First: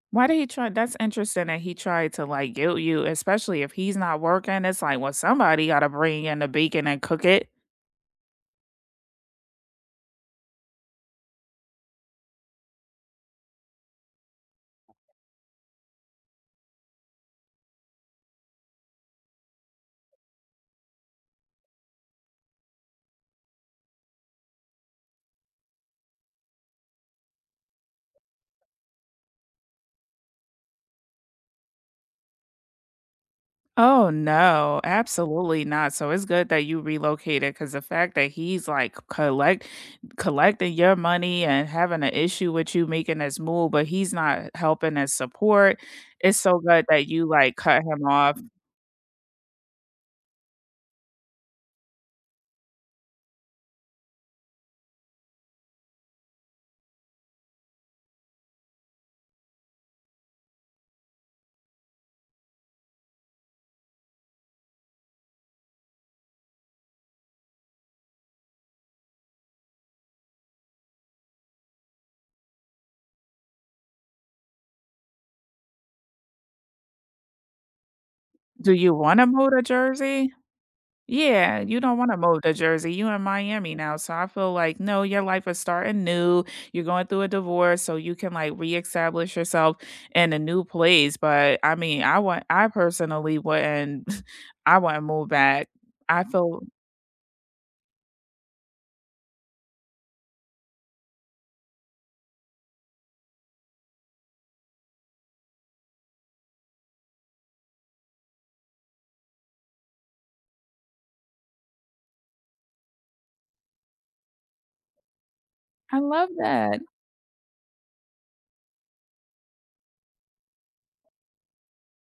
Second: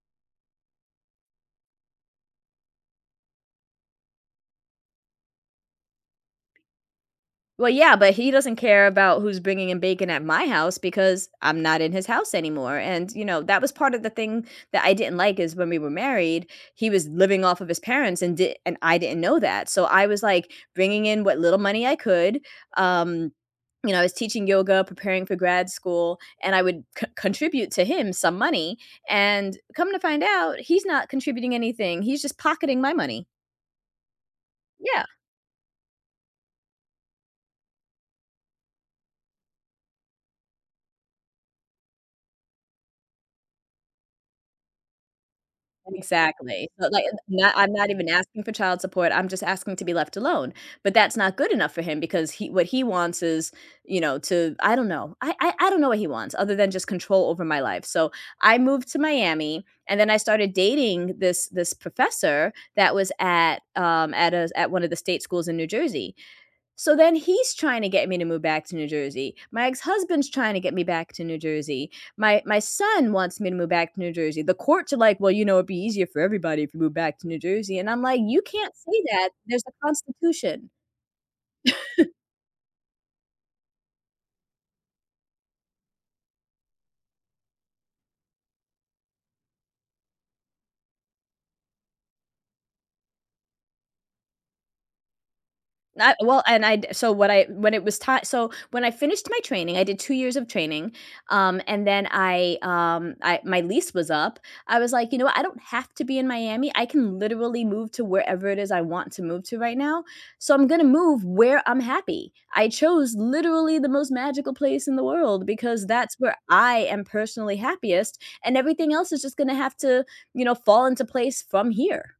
Why did he try that's interesting that he tried to, like, guilt you, especially if he's not working, it's, like, "Well, somebody gotta bring in the bacon and cook it." Well, yeah, but he doesn't care about who's bringing in bacon at my house, because I'm not in his house anymore, and, you know, that was part of the thing that I didn't like is when we were married, he was living off of his parents, and d and I didn't know that, so I was, like, bringing in what little money I could, um, you know, I was teaching yoga, preparing for grad school, and I would co contribute to him some money, and come to find out, he's not contributing anything, he's just pocketing my money. Oh, no, Yeah. absolutely not. So it's good that you relocated 'cause the fact that he's like c collect collecting your money and having an issue with you making this move, but he's not helping as support, it's so Exactly, good so, like, that i you, not like, I'm cut not him even off. asking for child support, I'm just asking to be left alone, but that's not good enough for him because he what he wants is, you know, to I don't know, I I I don't know what he wants other than just control over my life so I moved to Miami, and then I started dating this this professor that was at, um, at a at one of the state schools in New Jersey, so then he's trying to get me to move back to New Jersey, my ex-husband's trying to get me back to New Jersey, my my son wants me to move back to New Jersey, the courts are, like, "Well, you know, it'd be easier for everybody if you move back to New Jersey," and I'm, like, "You can't Do you say wanna that, move to there's a Jersey? constitution." Yeah, you don't wanna move to Jersey, you in Miami now, so I feel like, no, your life is starting new, you're going through a divorce, so you can like re-establish yourself in a new place, but I mean, I want I personally wouldn't, I wouldn't move back. Not I well, feel and I d so what I, when it was ti so when I finished my training, I did 2 years of training, um, and then I, um, I my lease was up, I was, like, you know, "I don't have to be in Miami, I can literally move to wherever it is I want to move to right now, so I'm gonna move where I'm happy," I chose literally the most magical place in the world, because I that's love where I that. am personally happiest, and everything else is just gonna have to, you know, fall into place from here.